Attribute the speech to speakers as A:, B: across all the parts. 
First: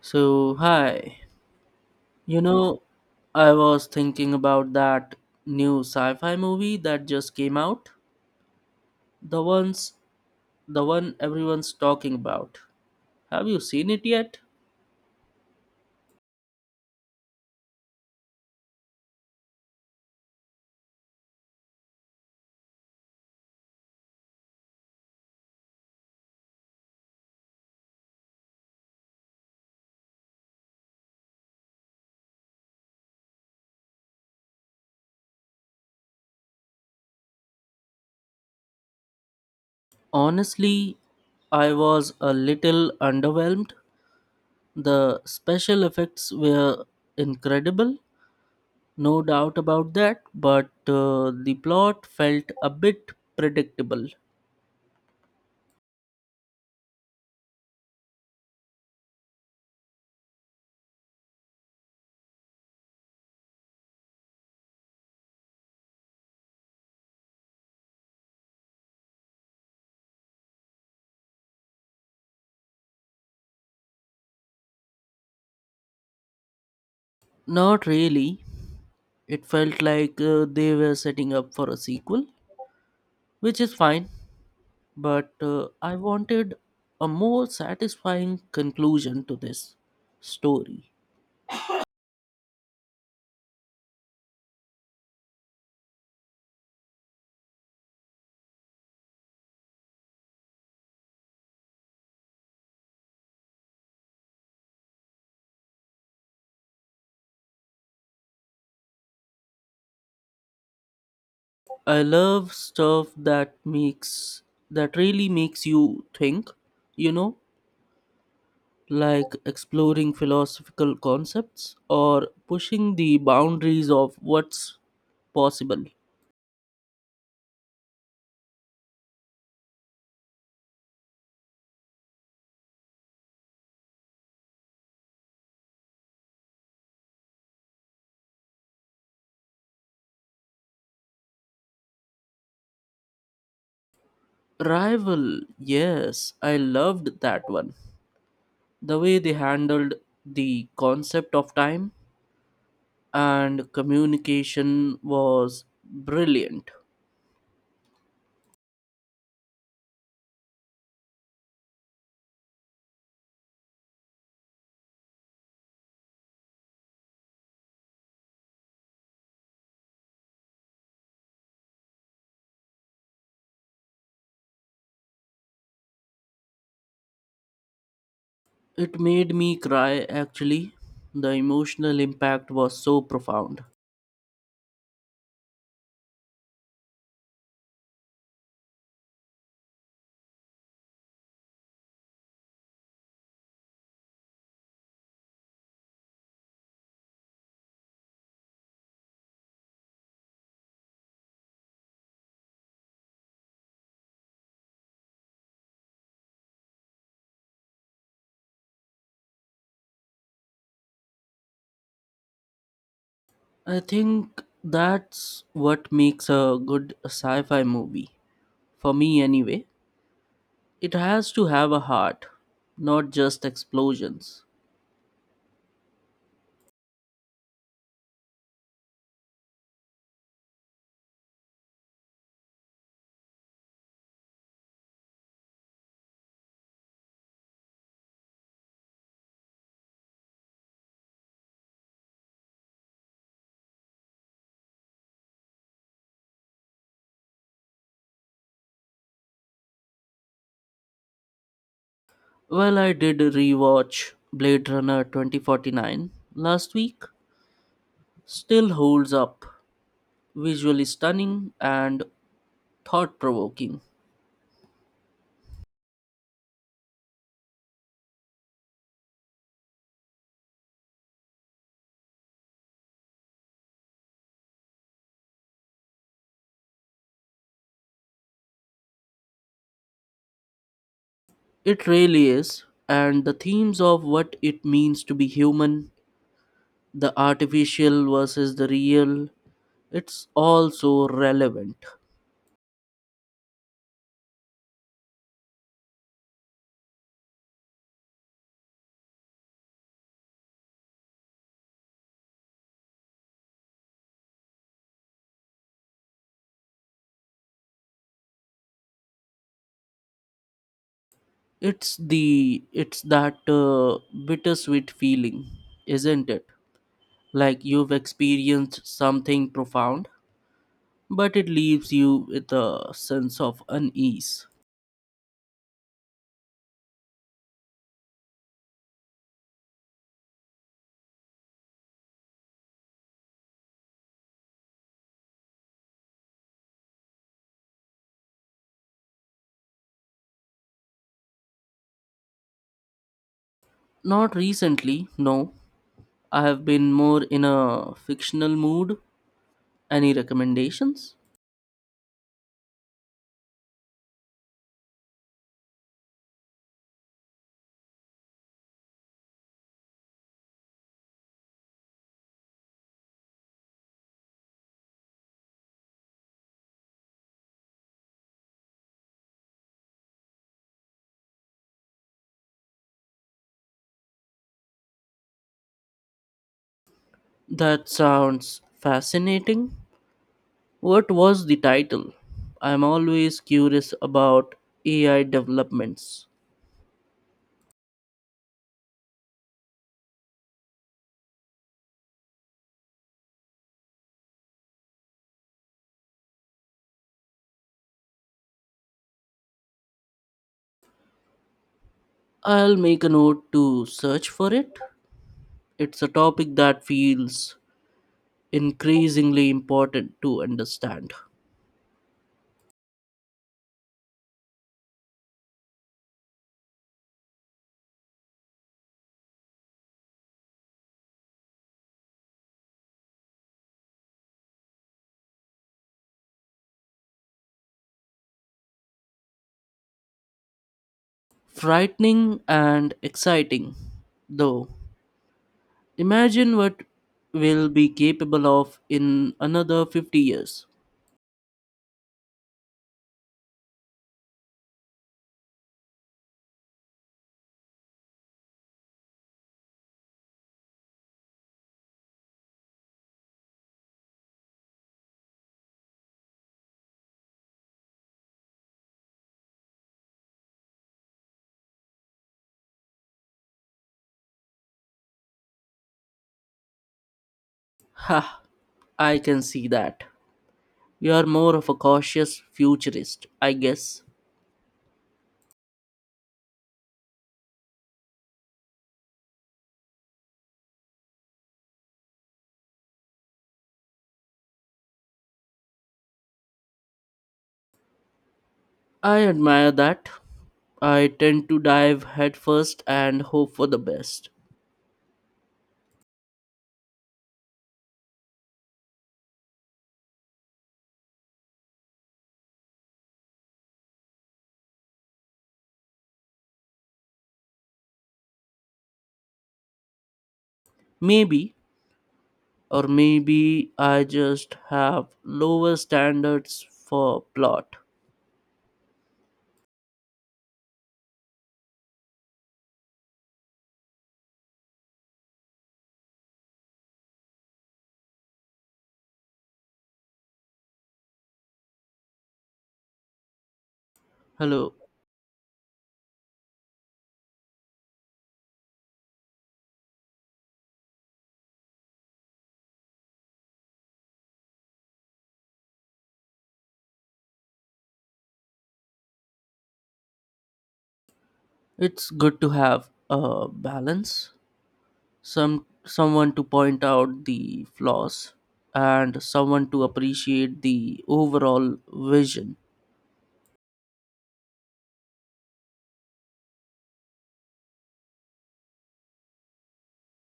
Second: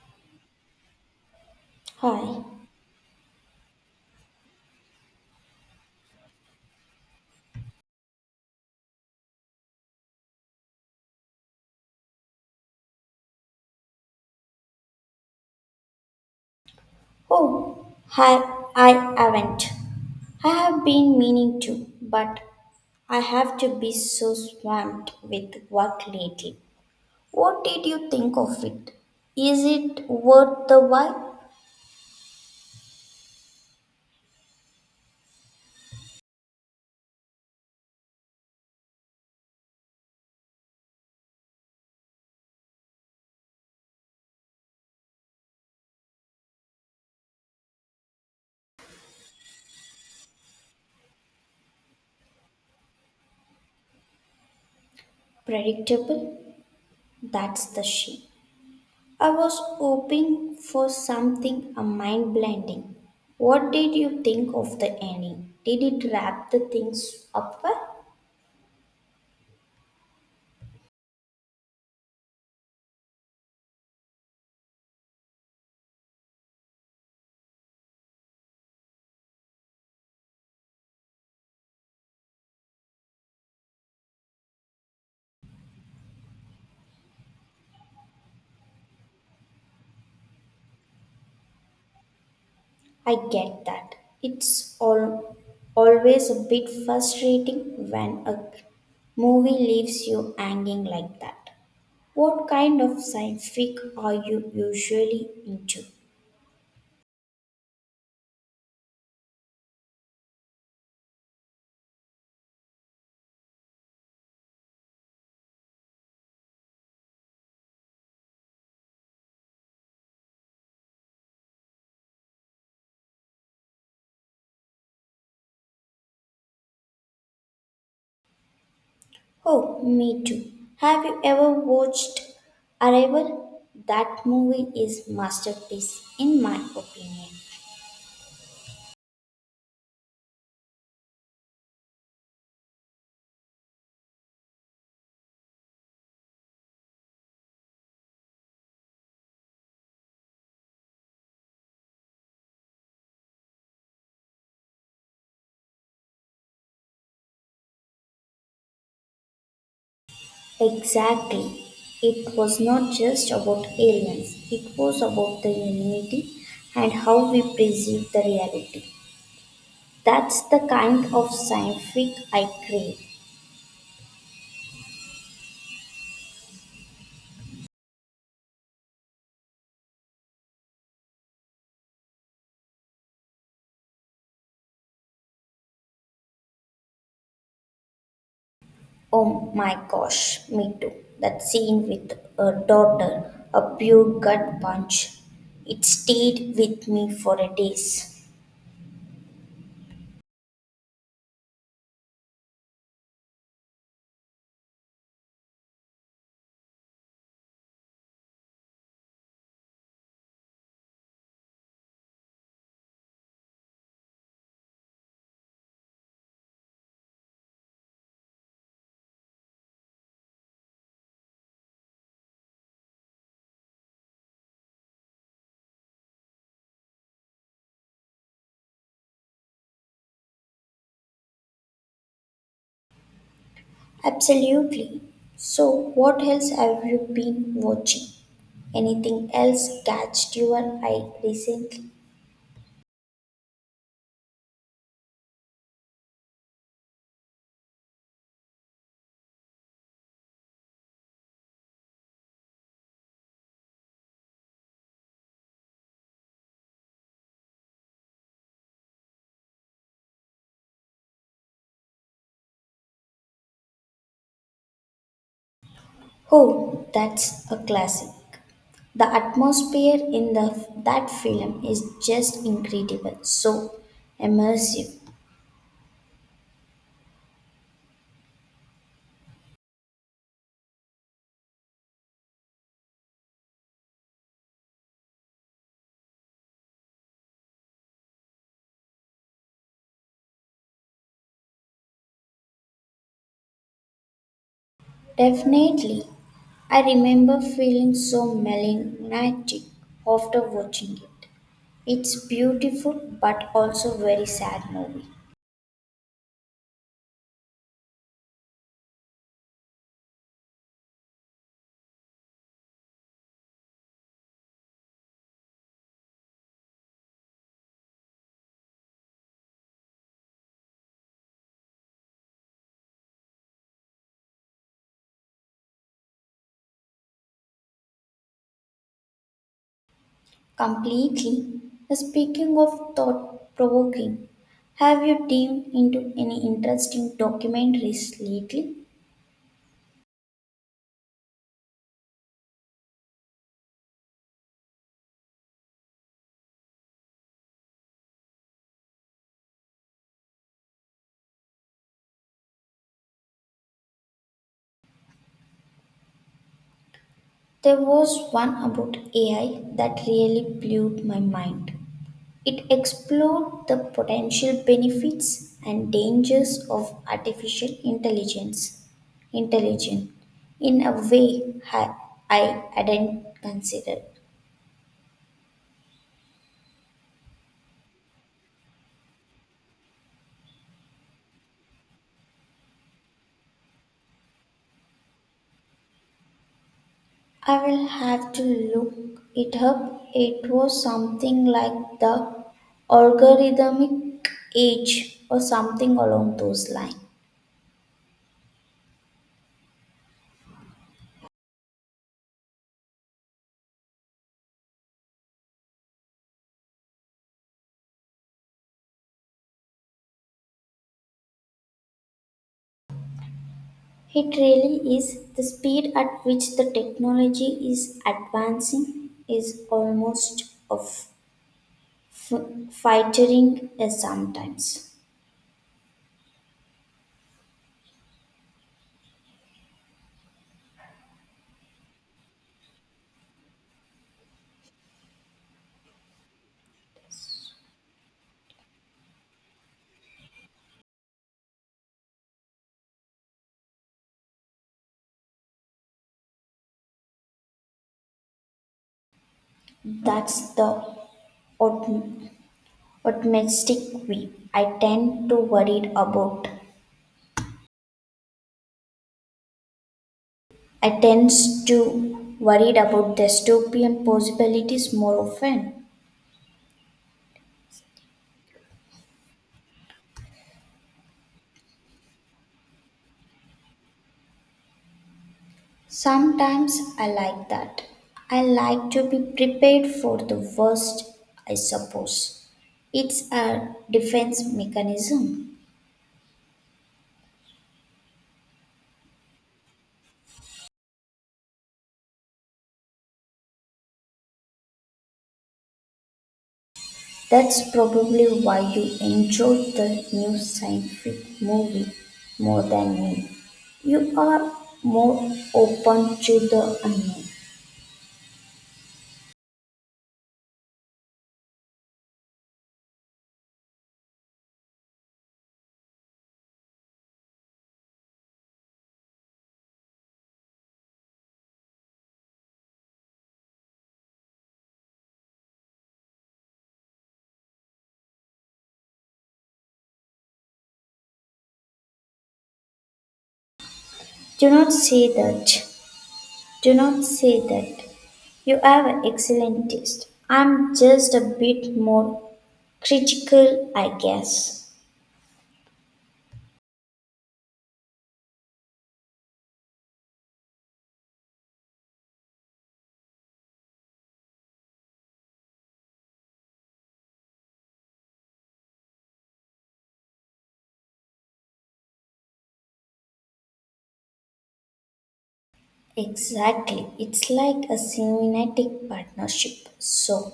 A: So, hi. You
B: Hi.
A: know, I was thinking about that new sci-fi movie that just came out. The ones the one everyone's talking about. Have you seen it yet?
B: Oh, hi, I haven't. I have been meaning to, but I have to be so swamped with work lately. What did you think of it? Is it worth the while?
A: Honestly, I was a little underwhelmed. The special effects were incredible, no doubt about that, but the plot felt a bit predictable.
B: Predictable? That's the shame. I was hoping for something a mind blending. What did you think of the ending? Did it wrap the things up well?
A: Not really. It felt like they were setting up for a sequel, which is fine, but I wanted a more satisfying conclusion to this story.
B: I get that. It's all, always a bit frustrating when a movie leaves you hanging like that. What kind of science fic are you usually into?
A: I love stuff that makes that really makes you think, you know, like exploring philosophical concepts or pushing the boundaries of what's possible.
B: Oh, me too. Have you ever watched Arrival? That movie is masterpiece in my opinion.
A: Rival, yes, I loved that one. The way they handled the concept of time and communication was brilliant.
B: Exactly. It was not just about aliens. It was about the humanity and how we perceive the reality. That's the kind of sci-fi I crave.
A: It made me cry, actually. The emotional impact was so profound.
B: Oh my gosh, me too. That scene with a daughter, a pure gut punch. It stayed with me for a days.
A: I think that's what makes a good sci fi movie. For me, anyway. It has to have a heart, not just explosions.
B: Absolutely. So, what else have you been watching? Anything else catched your eye recently?
A: Well, I did rewatch Blade Runner 2049 last week. Still holds up. Visually stunning and thought provoking.
B: Oh, that's a classic. The atmosphere in the that film is just incredible, so immersive.
A: It really is, and the themes of what it means to be human, the artificial versus the real, it's all so relevant.
B: Definitely. I remember feeling so melancholic after watching it. It's beautiful but also very sad movie.
A: It's that bittersweet feeling, isn't it? Like you've experienced something profound, but it leaves you with a sense of unease.
B: Completely. Speaking of thought provoking, have you dived into any interesting documentaries lately?
A: Not recently, no. I have been more in a fictional mood. Any recommendations?
B: There was one about AI that really blew my mind. It explored the potential benefits and dangers of artificial intelligence intelligence in a way I hadn't considered.
A: That sounds fascinating. What was the title? I'm always curious about AI developments.
B: I will have to look it up. It was something like the algorithmic age or something along those lines.
A: I'll make a note to search for it. It's a topic that feels increasingly important to understand.
B: It really is the speed at which the technology is advancing is almost of. F- Fightering is sometimes.
A: Frightening and exciting, though. Imagine what we'll be capable of in another 50 years.
B: That's the optim- optimistic way. I tend to worried about. I tends to worried about dystopian possibilities more often.
A: Ha, I can see that. You're more of a cautious futurist, I guess.
B: Sometimes I like that. I like to be prepared for the worst. I suppose it's a defense mechanism.
A: I admire that. I tend to dive headfirst and hope for the best.
B: That's probably why you enjoyed the new scientific movie more than me. You are more open to the unknown.
A: Maybe, or maybe I just have lower standards for plot.
B: Do not
A: Hello.
B: say that. Do not say that. You have an excellent taste. I'm just a bit more critical, I guess.
A: It's good to have a balance, someone to point out the flaws and someone to appreciate the overall vision.
B: Exactly. It's like a cinematic partnership. So,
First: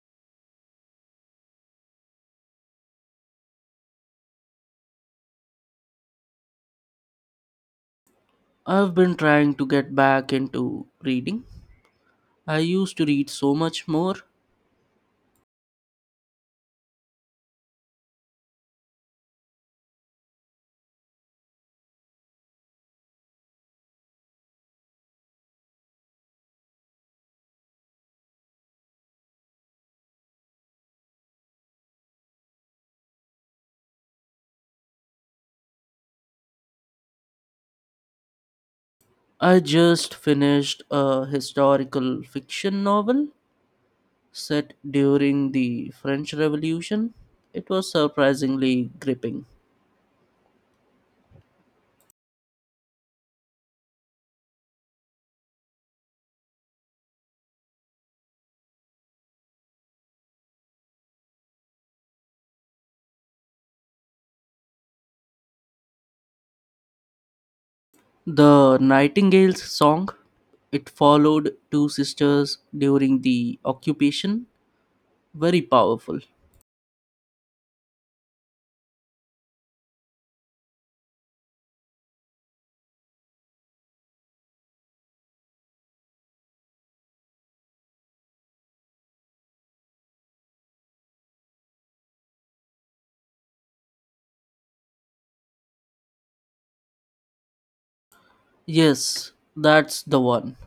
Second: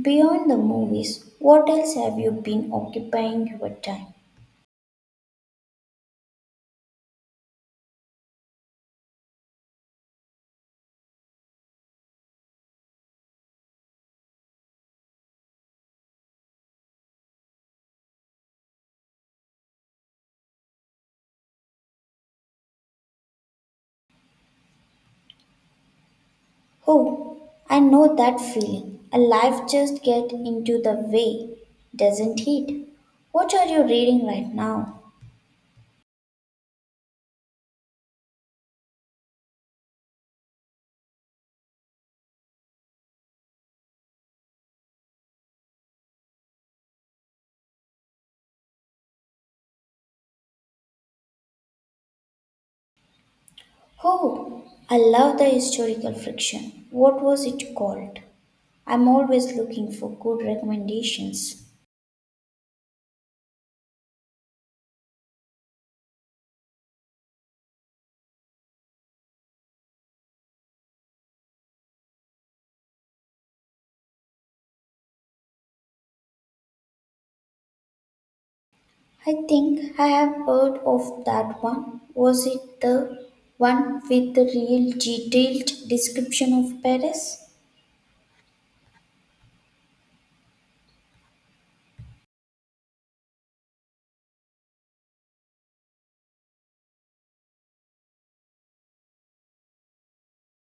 B: beyond the movies, what else have you been occupying your time?
A: I've been trying to get back into reading. I used to read so much more.
B: Oh, I know that feeling. A life just get into the way, doesn't it? What are you reading right now?
A: I just finished a historical fiction novel set during the French Revolution. It was surprisingly gripping.
B: Oh, I love the historical fiction. What was it called? I'm always looking for good recommendations.
A: The Nightingale's Song. It followed two sisters during the occupation. Very powerful.
B: I think I have heard of that one. Was it the one with the real detailed description of Paris?
A: Yes, that's the one.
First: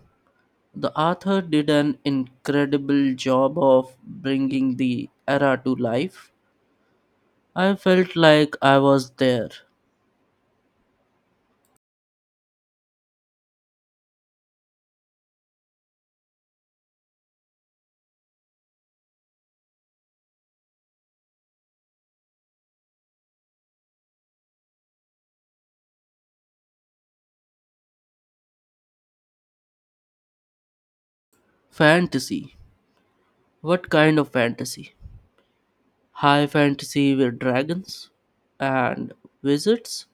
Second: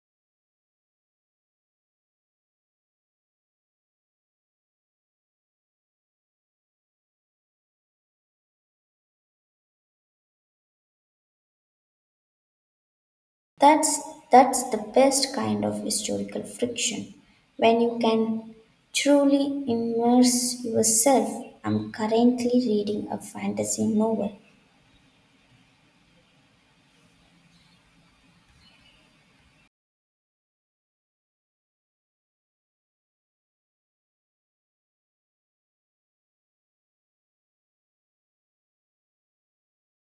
A: The author did an incredible job of bringing the era to life. I felt like I was there.
B: That's the best kind of historical friction when you can truly immerse yourself. I'm currently reading a fantasy novel.
A: Fantasy. What kind of fantasy? High fantasy with dragons and wizards?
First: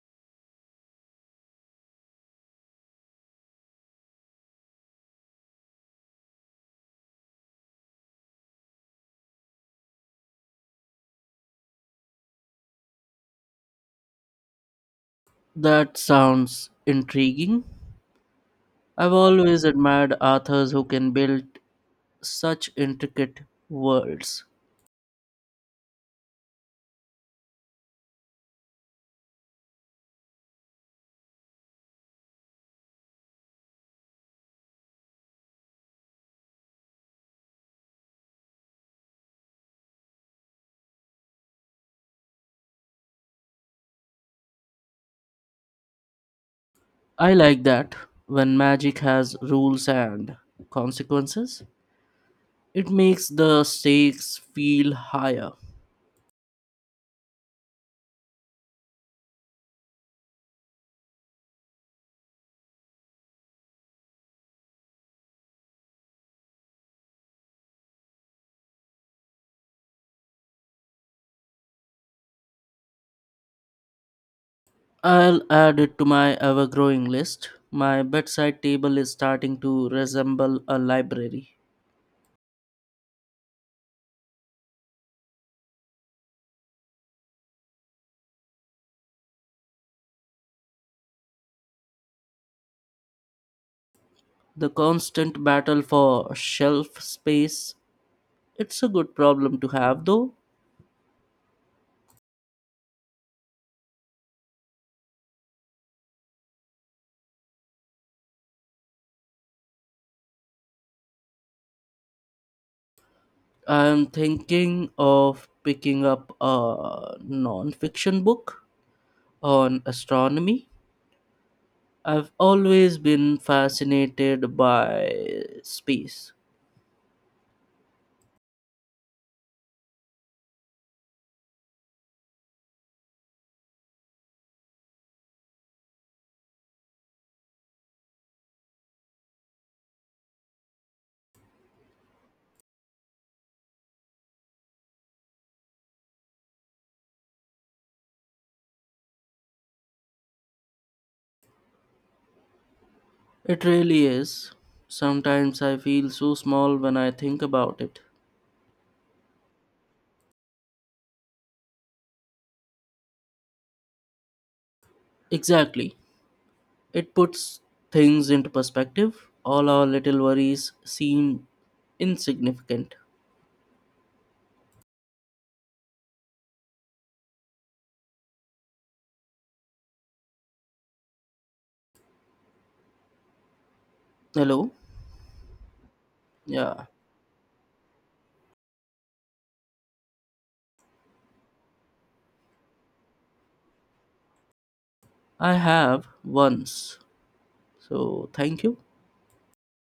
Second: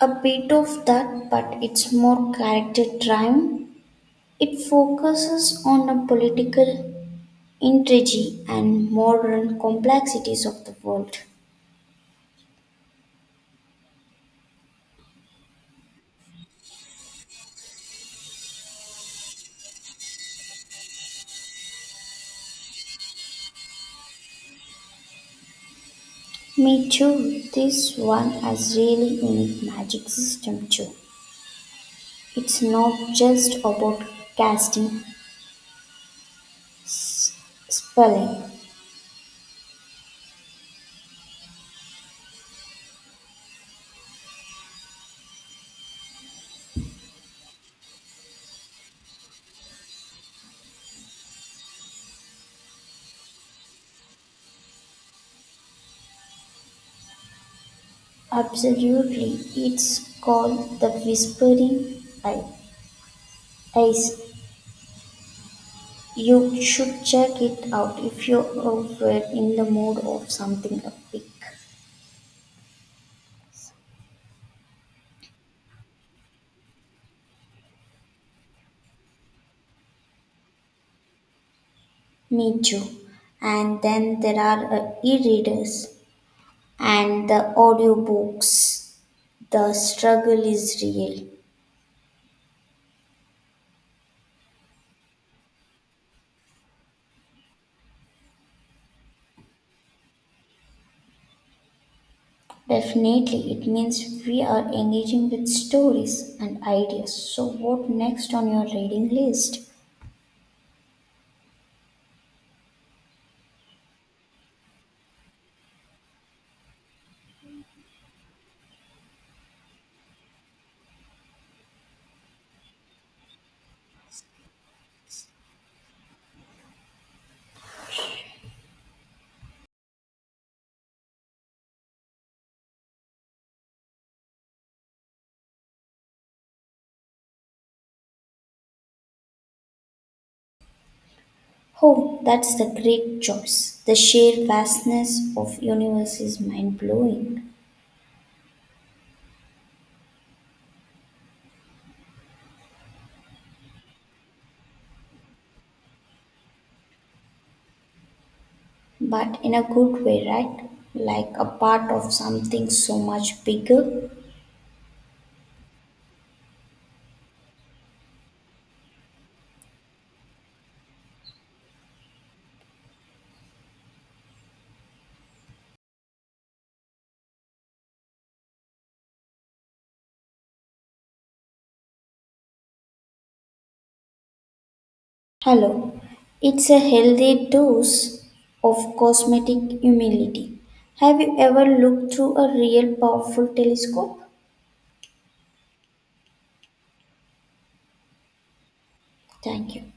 B: A bit of that, but it's more character driven. It focuses on the political intrigue and modern complexities of the world.
A: That sounds intriguing. I've always admired authors who can build such intricate worlds.
B: Me too. This one has really unique magic system too. It's not just about casting S- Spelling:
A: I like that, when magic has rules and consequences. It makes the stakes feel higher.
B: Absolutely, it's called the Whispering I- Ice. You should check it out if you were in the mood of something epic.
A: I'll add it to my ever growing list. My bedside table is starting to resemble a library.
B: Me too. And then there are e-readers and the audiobooks. The struggle is real.
A: The constant battle for shelf space. It's a good problem to have, though.
B: Definitely, it means we are engaging with stories and ideas. So, what next on your reading list?
A: I'm thinking of picking up a non-fiction book on astronomy. I've always been fascinated by space.
B: Oh, that's the great choice. The sheer vastness of universe is mind-blowing,
A: It really is. Sometimes I feel so small when I think about it.
B: but in a good way, right? Like a part of something so much bigger.
A: Exactly. It puts things into perspective. All our little worries seem insignificant. Hello?
B: Hello. It's a
A: Yeah,
B: healthy dose of cosmetic humility. Have you ever looked through a real powerful telescope?
A: I have once. So thank you.
B: Thank you.